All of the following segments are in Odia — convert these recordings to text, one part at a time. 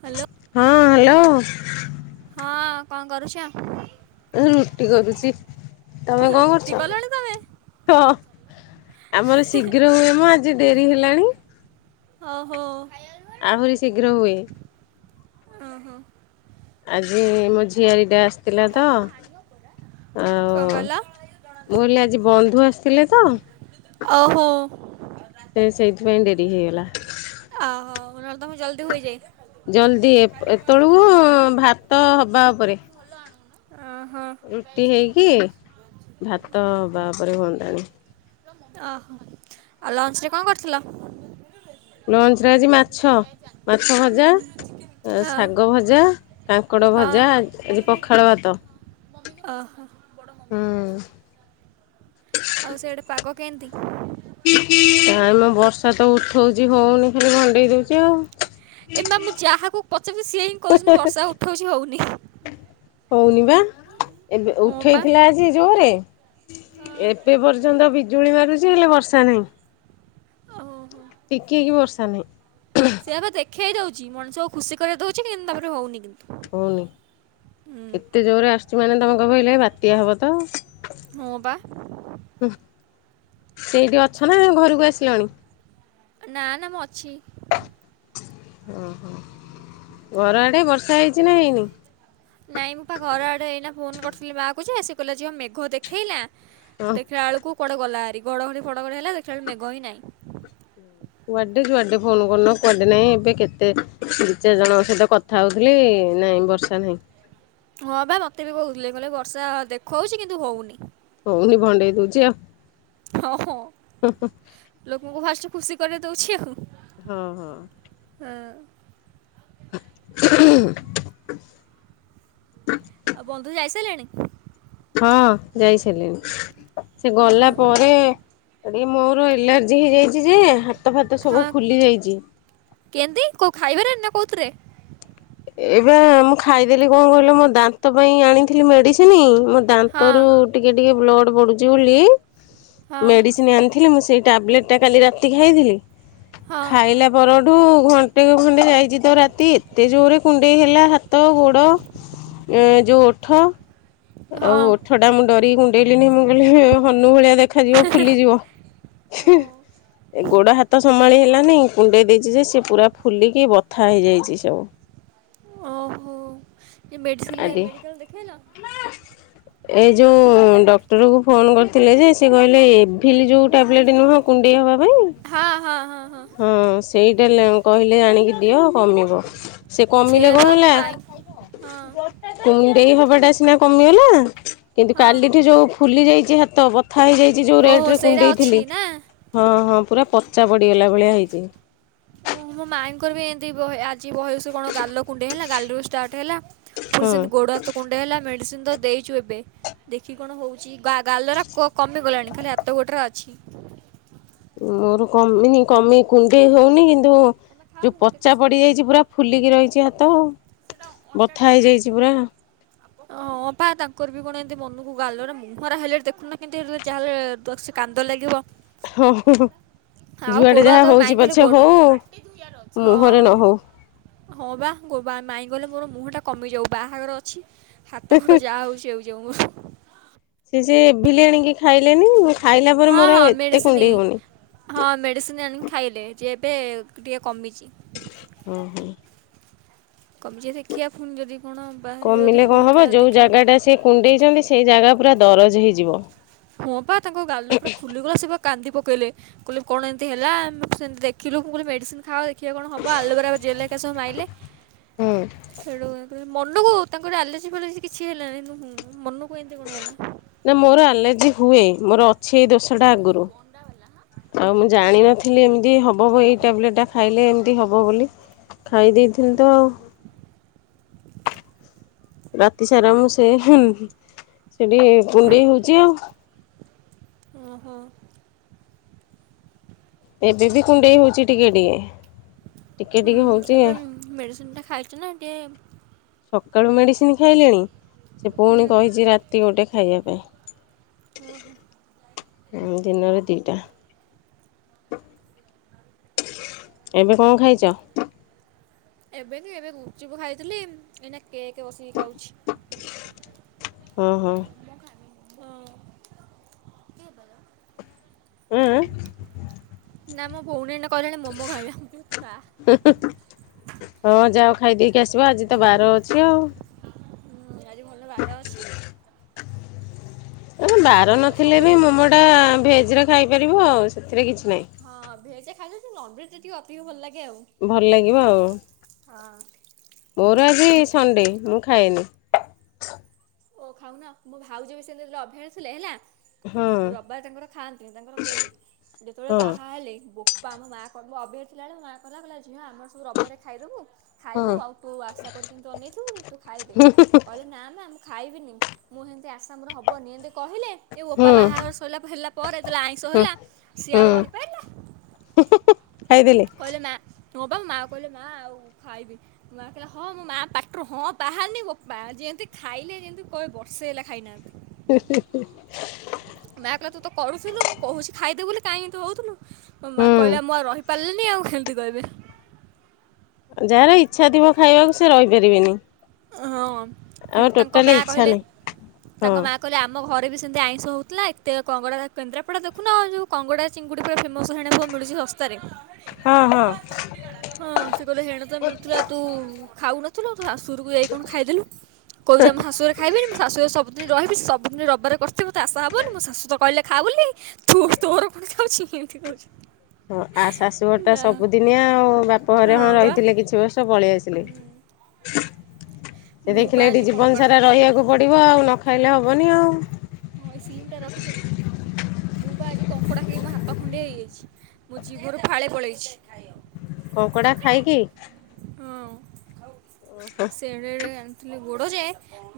ହ୍ୟାଲୋ ହଁ ହାଲୋ। ହଁ କଣ କରୁଛ? ଏଇ ରୁଟି କରୁଚି ତମେ କଣ ରୁଟି କଲଣି ତମେ କରୁଚ? ହଁ ଆମର ଶୀଘ୍ର ହୁଏ ମ ଆଜି ଡେରି ହେଲାଣି। ଓହୋ। ଆହୁରି ଶୀଘ୍ର ହୁଏ। ଓ ହୋ। ଆଜି ମୋ ଝିଆରୀଟା ଆସିଥିଲା ତ କ'ଣ ଆଉ କଲ ମୁଁ କିଇଲି ଆଜି ବନ୍ଧୁ ଆସିଥିଲେ ତ ଅ ହୋ। ସେ ସେଇଥିପାଇଁ ଡେରି ହେଇଗଲା। ଅହୋ ନ ହେଲେ ତମର ଜଲ୍ଦି ହୋଇଯାଏ? ଜଲଦି ଏପ୍ ଏତଳକୁ ଭାତ ହବା ଉପରେ। ଓହୋ ରୁଟି ହେଇକି ଭାତ ହବା ଉପରେ ହୁଅନ୍ତାଣି। ଅହ ଆଉ ଲଞ୍ଚରେ କଣ କରିଥିଲ? ଲଞ୍ଚ ରେ ଆଜି ମାଛ ମାଛ ଭଜା। ଶାଗ ହଁ ଭଜା, କାଙ୍କଡ ଭଜା ହଁ ଆ-ଆଜି ପଖାଳ ଭାତ। ଅହ। ହୁଁ। ଆଉ ସେଠି ପାଗ କେମିତି? ଖାଲି ତ ଉଠଉଚି ହେଉନି ଖାଲି ଭଣ୍ଡେଇ ଦେଉଚି ଆଉ। ଏମା ମୁଁ ଯାହାକୁ ପଚାରି ସିଏ ହିଁ କହୁଚନ୍ତି ବର୍ଷା ଉଠଉଚି ହଉନି। ହଉନି ବା ଏବେ ପା ଉଠେଇଥିଲା ଆଜି ଜୋରେ ଏତେ ପର୍ଯ୍ୟନ୍ତ ବିଜୁଳି ମାରୁଚି ହେଲେ ବର୍ଷା ନାହିଁ। ଓହୋ। ଟିକି କିି ବର୍ଷା ନାହିଁ। ସେଆ ପା ଦେଖେଇ ଦଉଚି, ମଣିଷକୁ ଖୁସିରେ ଦଉଚି କିନ୍ତୁ ତାପରେ ହଉନି କିନ୍ତୁ। ହଉନି। ହୁଁ ଏତେ ଜୋରରେ ଆସୁଚି ମାନେ ତମ କହିବ ଏଇଲେ ବାତ୍ୟା ହବ ତ। ହଁ ବା। ସେଇଠି ଅଛ ନା ଘରକୁ ଆସିଲାଣି? ନା ନା ମୁଁ ଅଛି। ଓହୋ ଘର ଆଡେ ବର୍ଷା ହେଇଚି ନା ହେଇନି? ଘର ଆଡ଼େ ଏଇନା ଫୋନ୍ କରିଥିଲି ମାଆକୁ କହୁଚି ପା ଝିଅ ମେଘ ଦେଖେଇଲା ହଁ ଦେଖିଲା ବେଳକୁ କୁଆଡେ ଗଲା ହରି ଘଡ଼ଘଡ଼ି ଫଡ଼ଘଡ଼ି ହେଲା ଦେଖିଲା ବେଳକୁ ମେଘ ହିଁ ନାହିଁ। କୁଆଡେ କୁଆଡେ ଫୋନ କରୁନ, କୁଆଡେ ନାଇଁ ଏବେ କେତେ ଦି ଚାରି ଜଣଙ୍କ ସହିତ କଥା ହଉ ଥିଲି ନାଇଁ ବର୍ଷା ନାହିଁ। ହଁ ପା ମତେ ବି କହୁଥିଲେ, କହିଲେ ବର୍ଷା ଦେଖଉଚି କିନ୍ତୁ ହଉନି। ହଉନି ଭଣ୍ଡେଇ ଦଉଚି ଆଉ। ହଁ ହଁ ଲୋକଙ୍କୁ ଫାଷ୍ଟ ଖୁସି କରେଇଦଉଚି ଆଉ। ହଁ ହଁ। ଏ [inaudible] ଆଉ ବନ୍ଧୁ ଯାଇସାରିଲେଣି ହଁ ଯାଇ ସାରିଲିଣି ସେ ହଁ ଗଲା ହଁ ପରେ ଏଇ ମୋର ଏଲାର୍ଜି ହେଇଯାଇଚି ଯେ ହାତ ଫାତ ସବୁ ଫୁଲି ଯାଇଚି। କେନ୍ତି କୋଉ ଖାଇବାରେ ନା କୋଉଥିରେ? ଏଇ ବା ମୁଁ ଖାଇଦେଲି କଣ କହିଲ ମୋ ଦାନ୍ତ ପାଇଁ ଆଣିଥିଲି ମେଡିସିନ ମୋ ହଁ ଦାନ୍ତରୁ ଟିକେ ଟିକେ ବ୍ଲଡ ପଡୁଚି ବୋଲି ହଁ ମେଡିସିନ ଆଣିଥିଲି ମୁଁ ସେଇ ଟ୍ୟାବଲେଟା କାଲି ରାତି ଖାଇଥିଲି ହଁ ଖାଇଲା ପର ଠୁ ଘଣ୍ଟେ ଖଣ୍ଡେ ଯାଇଚି ତ ରାତି ଏତେ ଜୋରେ କୁଣ୍ଡେଇ ହେଲା ହାତ ଗୋଡ ଏ ଯୋଉ ଓଠ। ଆଉ ହଁ ଓଠ ଟା ମୁଁ ଡରିକି କୁଣ୍ଡେଇଲିଣନି ମୁଁ କହିଲି ହନୁ ଭଳିଆ ଦେଖାଯିବ ଫୁଲିଯିବ। ହଁ ଏ ଗୋଡ ହାତ ସମ୍ଭାଳି ହେଲା ନାଇଁ କୁଣ୍ଡେଇ ଦେଇଚି ଯେ ସ ପୁରା ଫୁଲିକି ବଥା ହେଇଯାଇଚି ସବୁ। ଓହୋ ଏ ମେଡିସିନ ଆଦି ମେଡିକାଲରେ ଦେଖେଇଲ? ଏ ଯୋଉ ଡକ୍ଟର କୁ ଫୋନ କରିଥିଲେ ଯେ ସେ କହିଲେ ଏଭିଲି ଯୋଉ ଟ୍ୟାବଲେଟ ନୁହଁ କୁଣ୍ଡେଇ ହେବା ପାଇଁ ହଁ ହଁ ହଁ। ହଁ ସେଇଟା କହିଲେ ଆଣିକି ଦିଅ କମିବ। ସେ କମିଲେ ସେଇଆ କଣ ବା ମୋ ହେଲା ମାଇଁ ହଁ। କୁଣ୍ଡେଇ ହବାଟା ସିନା କମିଗଲା କିନ୍ତୁ ହଁ କାଲିଠୁ ଯୋଉ ଫୁଲି ଯାଇଚି ହାତ ବ ଥା ହେଇଯାଇଚି ଯୋଉ ରେଟ ଓହୋ ରେ ସେଇଟା ଅଛି କୁଣ୍ଡେଇଥିଲି ନା ହଁ ହଁ ପୁରା ପଚା ପଡିଗଲା। ଭଳିଆ ହେଇଚି। ଓ ମୋ ମାଇଙ୍କର ବି ଏମିତି ଆ ଚି ବହେ ସେ କଣ ଗାଲ କୁଣ୍ଡେଇ ହେଲା ଗାଲରୁ ଷ୍ଟାର୍ଟ ହେଲା ପୁଣି ହଁ ସେମିତି ଗୋଡ଼ ହାତ କୁଣ୍ଡେଇ ହେଲା ମେଡ଼ିସିନ ତ ଦେଇଚୁ ଏବେ। ଦେଖି କଣ ହଉଚି। ଗା ଗାଲରା କ କମି ଗଲାଣି ଖାଲି ହାତ ଗୋଡ ର ଅଛି। ମୋର କମିନି କମି କୁଣ୍ଡେଇ ହଉନି କିନ୍ତୁ ତମେ ଖାଅ ଯୋଉ ମୁଁ ଗୋଟେ ପଚା ପିସ୍ ପଡି ଖାଇବି ଯାଇଚି ଏଠୁ। ପୁରା ଫୁଲିକି ରହିଚି ହାତ ଆଉ। ବଥା ହେଇଯାଇଚି ପୁରା। ଓ। ହପା ତାଙ୍କର ବି କଣ ଏମିତି ମନକୁ ଗାଲ ମୁହଁରା ହେଲେ ଦେଖୁନା କେମତି ଯାହେଲେ ଯଦିସି କାନ୍ଦ ଲାଗିବ। ହୋ ହୋ ଆଉ ଯୁଆଡେ ଗୋଡ଼ ଯାହା ହାତ ମାଇଁ ହଉଛି କହିଲେ ପଛେ ଗୋଡ଼ ହୋଉ। ହଁ ହଁ ବା ଗୋବା ମାଇଁ ଗଲେ ମୋର ମୁହଁ ଟା କମି ବି ଯୋଉ ବାହାଘର ଅଛି ହାତ ଘୋଡ଼ ଯାହା ହୋଉଚି ଆଉ ଯାଉ ମୋ ସେ ଯେ ଏଭିଲି ଆଣିକି ଖାଇଲେନି। ଖାଇଲା ପରେ ହଁ ମୋର ହଁ ଆଉ ଏତେ ମେଡିସିନ କୁଣ୍ଡେଇ ହଉନି ହଁ ମେଡିସିନ ଆଣି ଖାଇଲେ ଯେ ଏବେ ଟିକେ କମିଚି। ଓହୋ। କମିଚିତ ଦେଖିଆ ପୁଣି ଯଦି କଣ ବାହାରିବ ଯଦି କମିଲେ କଣ ପୁଣି ହବ ଖା ଯୋଉ ଦେଖିବା। ଜାଗା ଟା ସେ କୁଣ୍ଡେଇଚନ୍ତି ସେଇ ଜାଗା ପୁରା ଦରଜ ହେଇଯିବ। ହଁ ପା ତାଙ୍କ ଗାଲ ପୁର ଫୁଲି ଗଲା ସେ ପା କାନ୍ଦି ପକେଇଲେ କହିଲେ କଣ ଏମିତି ହେଲା ସେମିତି ଦେଖିଲୁ ମୁ କହିଲି ମେଡ଼ିସିନ ଖାଅ। ଦେଖିଆ କଣ ହବ ଆଲବେରା ଜେଲ୍ ହେରିକା ସବୁ ମାଇଲେ ହେଟୁ ମନକୁ ତାଙ୍କର ଆଲାର୍ଜି ଫାଲାର୍ଜି କିଛି ହେଲାନି ମନୁ କୁ ଏନ୍ତି କଣ ହେଲା। ନା ମୋର ଆଲର୍ଜି ହୁଏ ମୋର ଅଛି ଏଇ ଦୋଶଟା ଆଗରୁ। ଆଉ ମୁଁ ହଁ, ଜାଣିନଥିଲି ଏମିତି ହବ। ଏଇ ଟାବ୍‌ଲେଟ ଟା ଖାଇଲେ ଏମିତି ହବ ବୋଲି। ଖାଇ ଦେଇଥିଲି ତ ଆଉ। ରାତି ସାରା ମୁଁ ସେ ହୁଁ ହୁଁ। ସେଠି କୁଣ୍ଡେଇ ହଉଛି ଆଉ। ଓହୋ। ଏବେ ବି କୁଣ୍ଡେଇ ହଉଛି ଟିକେ ଟିକେ। ଟିକେ ହୁଁ ଟିକେ ହଉଛି ଏବେ ମେଡିସିନ ଟା ଖାଇଛୁ ନା ଟିକେ ସକାଳୁ ମେଡ଼ିସିନ ଖାଇଲିଣି, ସେ ପୁଣି କହିଛି ରାତି ଗୋଟେ ଖାଇବା ଓହୋ ପାଇଁ। ଦିନରେ ଦିଟା। ହ ଏବେ କଣ ଖାଇଛ? ଏବେ କି ଏବେ ଗୁପ୍ ଚୁପ୍ ଖାଇଥିଲି। ଏଇନା କେକ୍ ବସିକି ଖାଉଛି। ଓହୋ। ହଁ। ଉଁ ଉଁ। ନା ମୋ ଭଉଣୀ ଏଇନେ କହିଲାଣି ମୋମୋ ଖାଇବା। ହଁ ଯାଅ ଖାଇଦେଇକି ଆସିବା। ଆଜି ତ ବାର ଅଛି ଆଉ। ଆଜି ଭଲ ବାର ଅଛି। ସେ ବାର ମୋତେ ନଥିଲେ ବି ସମ୍ବଲପୁର ମୋମୋଟା ଭେଜ୍‌ରେ ଖାଇପାରିବ ଆଉ ସେଥିରେ କିଛି ନାହିଁ। ହଁ ଭେଜ ଖାଇଦୋଉଛି, ନନ୍ ଭେଜ୍ ଟିକେ ଅଧିକ ଭଲ ଲାଗେ। ଆଉ। ଭଲ ଲାଗିବ ଆଉ। ହଁ। ମୋର ଆଜି ସଣ୍ଡେ, ମୁଁ ଖାଏନି। ଓ ଖାଉନା ମୋ ଭାଉଜ ସେମିତି ଅଭିଆରି ଥିଲେ ହେଲା। ହଁ ରବାର ତାଙ୍କର ଖାଆନ୍ତିନି। ତାଙ୍କର କେହି ଯେତେବେଳେ ହଁ। ବାହା ହେଲେ ବୋ କୁ ଆମ ମା କ ଅଭିଆରୀ ଥିଲାବେଳେ ମ ମା କହିଲା ଝିଅ ଆମର ସବୁ ରବିବାରେ ଖାଇଦେବୁ। ଖାଇବୁ, ହଁ ଆଉ ତୁ ଆଶା କରିକି ତୁ ଅନେଇଥିବୁ କି ତୁ ଖାଇଦେ। କହିଲେ ନା ନା ଖାଇବିନି, ମୁଁ ଏମିତି ଆଶା ମୋର ହେବନି। ଏମିତି କହିଲେ। ଏ ହୁଁ ବୋପା, ବାହାଘର ସଇଲା ହେଲା ପରେ ଯେତେବେଳେ ଆଇଁଷ ହୁଁ ହେଲା ସିଏ ଆଉ ହୁଁ ରହିପାରିଲା। ଖାଇଦେଲେ। କହିଲେ ମା ହଁ ବା, ମା କହିଲେ, ମା ଆଉ ଖାଇବି ମାଆ କହିଲେ ହଁ ମୋ ମା ପାଟି ରୁ ହଁ ବାହାରନି ବୋପା ଯିଏ ମିତି ଖାଇଲେ ଯେମିତି କହେ ବର୍ଷେ ହେଲା ଖାଇନାହାନ୍ତି। ହ ହ ନା କଇଲା ତୁ ତ କରୁଥିଲୁ, ମୁଁ କହୁଛି ଖାଇଦେ ବୋଲି କାହିଁ ଏମିତି ହଉଥିଲୁ। ମୋ ମା ହୁଁ। କହିଲା ମୁଁ ଆଉ ରହିପାରିଲିନି ଆଉ ହେମତି କହିବେ। ଯାହାର ଇଚ୍ଛା ଥିବ ଖାଇବାକୁ ସେ ରହିପାରିବେନି। ଏ ହଁ ହେ ଆମର ତାଙ୍କ ଟୋଟାଲି ମାଆ ଇଚ୍ଛା କହିଲେ, ନାହିଁ ତାଙ୍କ ହଁ। ମା କହିଲେ ଆମ ଆମ ଘରେ ବି ସେମିତି ଆଇଁଷ ହଉଥିଲା। ଏତେ କଙ୍କଡା ତା କେନ୍ଦ୍ରାପଡା ଦେଖୁନ ଆ, ଯୋଉ କଙ୍ଗଡା ଚିଙ୍ଗୁଡି ପୁରା ଫେମ ସ ଶେଣେ ବହୁତ ମିଳୁଚି ଶସ୍ତାରେ। ହଁ ହଁ ହଁ, ସେ କହିଲେ ହେଣେ ତ ମିଳୁଥିଲା ତୁ ଖାଉନଥିଲୁ ତ ଶାଶୁ ଘରକୁ ଯାଇ କଣ ଖାଇଦେଲୁ। କହୁଚି ଆମ ଶାଶୁଘରେ ଖାଇବିନି ମୋ ଶାଶୁ ଘରେ ସବୁ ଯେ ରହିବି ସବୁଦିନ ରବିବାର କରିଥିବେ ତୋ ଆଶା ହବନି ମୋ ଶାଶୁ ତ କହିଲେ ଖା ବୋଲି ତୁ ତୋର କଣ ଖାଉଛି। ଏମିତି କହୁଛି। ହଁ ଆ ଶାଶୁଘର ଟା ଯାହା ସବୁଦିନିଆ ଆଉ ବାପ ଘରେ ହଉ। ହଁ ବା ରହିଥିଲେ କିଛି ବର୍ଷ ପଳେଇ ଆସି ହେଲେ। ସେ ମୁଁ ପା ଦେଖିଲେ ଏଇଠି ଆଜି ଜୀବନ କଙ୍କଡ଼ା ସାରା ରହିବାକୁ ପଡିବ ଆଉ। ନ ଖାଇଲେ ହବନି ଆଉ। ହଁ, ଏ ସିମ୍ ଟା ରଖିଥିବେ। ମୁଁ ପା ଆଜି କଙ୍କଡ଼ା ଖାଇ ମୋ ହାତ ଖଣ୍ଡିଆ ହେଇଯାଇଛି। ମୋ ଜୀଭରୁ ଫାଳେ ପଳେଇଛି। କଙ୍କଡା ଖାଇକି ସେ ଏଡେ ଏଡେ ଆ ଥିଲି ଗୋଡ ଯେ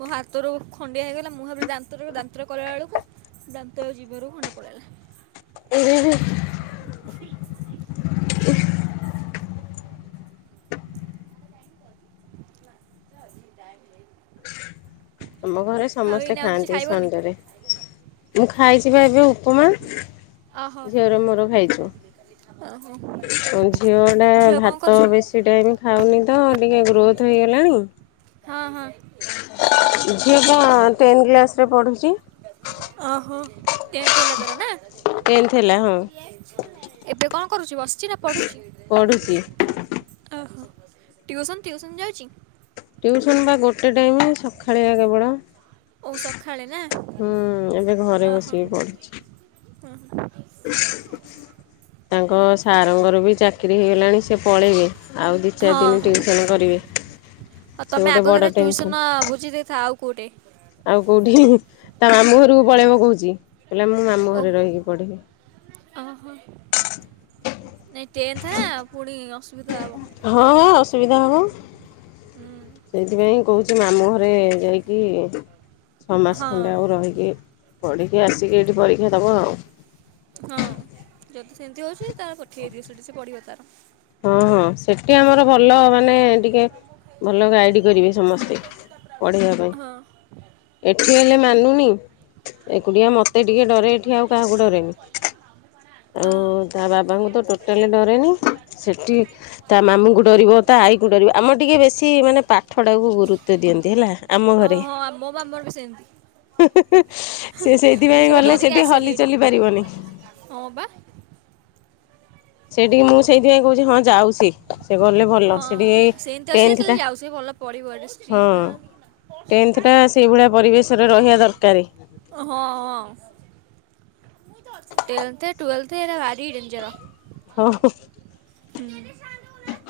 ମୋ ହାତରୁ ଖଣ୍ଡିଆ ହେଇଗଲା ମୁଁ ଭାବିଲି ଦାନ୍ତ ରହିବ। ଦାନ ତ୍ର କଲାବେଳକୁ ଦାନ୍ତ ଜୀଭରୁ ଖଣ୍ଡେ ପଳେଇଲା। ଓ ହୋ, ହୁଁ, ଉଁ, ନା ଚାଲ [unintelligible] ଟାଇମ୍ ହେଇନି। ଆମ ଘରେ ସମସ୍ତେ ଏଇନା ଆଉ କିଛି ଖାଆନ୍ତି ଖାଇବନି ସନଣ୍ଡେ ରେ। ମୁଁ ଖାଇଚି ବା ଏବେ ଉ ଓ ହୋ, ଓ ହୋ। ହଁ ଝିଅ ଟା ଭାତ ବେଶୀ ଟାଇମ୍ ଖାଉନି ତ ଟିକେ ଗ୍ରୋଥ୍ ହେଇଗଲାଣି। ହଁ ହଁ ଝିଅ କଣ ଟେନ୍ କ୍ଲାସ୍ ରେ ପଢୁଚି? ଓହୋ! ଟେନ୍ଥ ହେଲା ତାର ନା? ଟେନ୍ଥ ହେଲା ହଁ ଏବେ କଣ କରୁଚୁ ବସିଚି ନା ପଢୁଚି? ପଢ଼ୁଛି ଓହୋ! ଟିଉସନ୍ ଟିଉସନ୍ ଯାଉଚି? ଟିଉସନ ବା ଗୋଟେ ଟାଇମ୍ ସଖାଳିଆ କେବଳ। ଓ ସକାଳେ ନା ହୁଁ, ଏବେ ଘରେ ବସିକି ପଢୁଛି। ହଁ, ହଁ। ତାଙ୍କ ସାର୍ ଙ୍କର ବି ଚାକିରି ହେଇଗଲାଣି। ସେ ପଳେଇବେ ଆଉ ଦି ଚାରି ଦିନ ଟିଉସନ୍ କରିବେ। ହଁ ସେ ତୋମେ ଗୋଟେ ବଡ଼ ଆଗତରା ଟେନସନ୍ ଟିଉସନ ବୁଝି ଦେଇଥା ଆଉ କୋଉଟେ। ଆଉ କୋଉଠି ତା ମାମୁଁ ଘରକୁ ପଳେଇବ କହୁଛି। କହିଲା ମୁଁ ମାମୁଁ ଓ ଘରେ ରହିକି ପଢ଼ିବି। ନାଇ ଟେନ୍ଥ ନା ପୁଣି ଅସୁ ହଁ ଅସୁବିଧା ହବ ହୁଁ ସେଇଥିପାଇଁ କହୁଚି ମାମୁଁ ଘ ରେ ଯାଇକି ଛଅ ମାସ ହଁ ଖଣ୍ଡେ ଆଉ ରହିକି ପଢିକି ଆସିକି ଏଇଠି ପରୀକ୍ଷା ଦବ ଆଉ। ହଁ ଯଦି ସେମିତି ହଉଛି ତାର ପଠେଇ ଦିଅ ସେଠି ସେ ପଢିବ ତାର। ହଁ ହଁ ସେଟି ଆମର ଭଲ ମାନେ ଟିକେ ଭଲ ଗାଇଡ୍ କରିବେ ସମସ୍ତେ ପଢିବା ପାଇଁ। ହଁ ଏଠି ହେଲେ ମାନୁନି ଏକୁଟିଆ ମୋତେ ଟିକେ ଡରେ ଏଠି ଆଉ କାହାକୁ ଡରେନି। ଆଉ ହଁ। ତା ବାବାଙ୍କୁ ତ ଟୋଟାଲି ଡରେନି। ସେଟି ତା ମାମୁଁଙ୍କୁ ଡରିବ। ତା ଆଇକୁ ଡରିବ। ଆମ ଟିକେ ବେଶୀ ମାନେ ପାଠଟାକୁ ଗୁରୁତ୍ୱ ଦିଅନ୍ତି ହେଲା। ଆମ ଘରେ। ଓହୋ ଆ, ମୋ ବା ଆମର ବି ସେମତି। ସେ ସେଇଥିପାଇଁ ଗଲେ ଡରିକି ସେଠି ଆସେନି ହଲି ଏଠିକି ଚଲି ପାରିବନି। ହଁ ବା। ସେଇଠିକି ମୁଁ ସେଇଥିପାଇଁ କହୁଚି ହଁ ଯାଉ ସିଏ। ହଁ ସେମିତି ଅସ ଯାଉସ ଭଲ ପଡିବ ଏଟା ଷ୍ଟ୍ରିଟ୍ ଟା। ଟେଂଥ ଟା ସେଇଭଳିଆ ପରିବେଶରେ ରହିବା ଦରକାର। ହଁ ହଁ। ଟେଂଥ ଟ୍ୱଏଲଥ ଏଇରାଭାରି ଡେଞ୍ଜର। ହଁ ହ। ହୁଁ।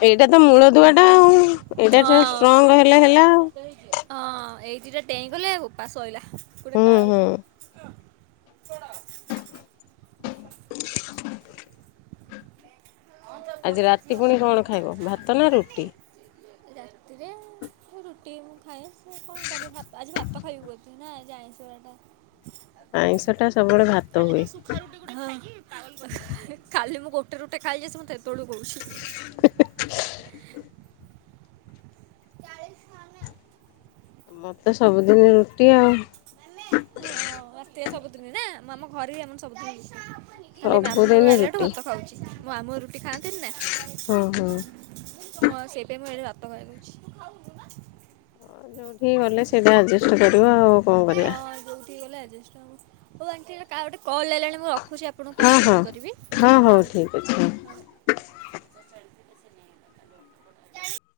ଏଇଟା ତ ମୂଳ ଦୁଆ ଟା ଆଉ ଏଇଟା ହଁ ଟିକେ ହଁ ଷ୍ଟ୍ରଙ୍ଗ ହେଲେ ହେଲା ଆଉ। ଦିଟା ଡେଂଇଗଲେ ବୋପା ସଲା ଗୋଟେ ହୁଁ କାଳ ହୁଁ। ଯିବ। [unintelligible] ଆଜି ରାତି ପୁଣି କଣ ଖାଇବ ଭାତ ନା ରୁଟି? ରାତିରେ? [inaudible] ରୁଟି ମୁଁ ଖାଏ କଣ କରିବି ଭାତ ଆଜି ଭାତ ଖାଇବୁ ବୋଧେ? ନା ଆଜି ଆଇଁସ ବାରଟା। ଆଇଁଷ ଟା ସବୁବେଳେ ଭାତ କାଲି ହୁଏ। ତ ସୁଖା ରୁଟି ଗୁଡା ଖାଇକି। [unintelligible] ଖାଲି ମୁ ଗୋଟେ ରୁଟେ ଖାଇଚି ସେ ମତେ ସେତେ ବେଳୁ କହୁଛି। ମତେ ସବୁଦିନ ରୁଟି ଆଉ। ଓ ଏ ସବୁଦିନେ ନା ଆମ ଘରେ ବି ଆମ ସବୁଦିନ। ଖାଲି ମାମୁଁ ଘରୁ ସବୁଦିନ ଆଇଲାଠୁ ରୁଟି। ଭାତ ଖାଉଛି। ମଁ ମାମୁଁ ର ଖାନ୍ତି ନା ହଁ ହଁ। ହଁ ହଁ ସେପେଇଁ ମୁ ଏଠି ଭା [unintelligible] ତୁ ଖାଉନୁ ନା। ହେଇ ଗଲେ ସେଇଟା ଆଡଜଷ୍ଟ କରିବା ଆଉ କଣ କରିବା? ହଁ [unintelligible] କଲ୍ ଆଲାଣି ମୁଁ ରଖୁଛି ଆପଣଙ୍କୁ ହଁ ପଛେ ହଁ। ଫୋନ୍ କରିବି ହଁ ହଉ ଠିକ୍ ଅଛି ହଉ। [inaudible]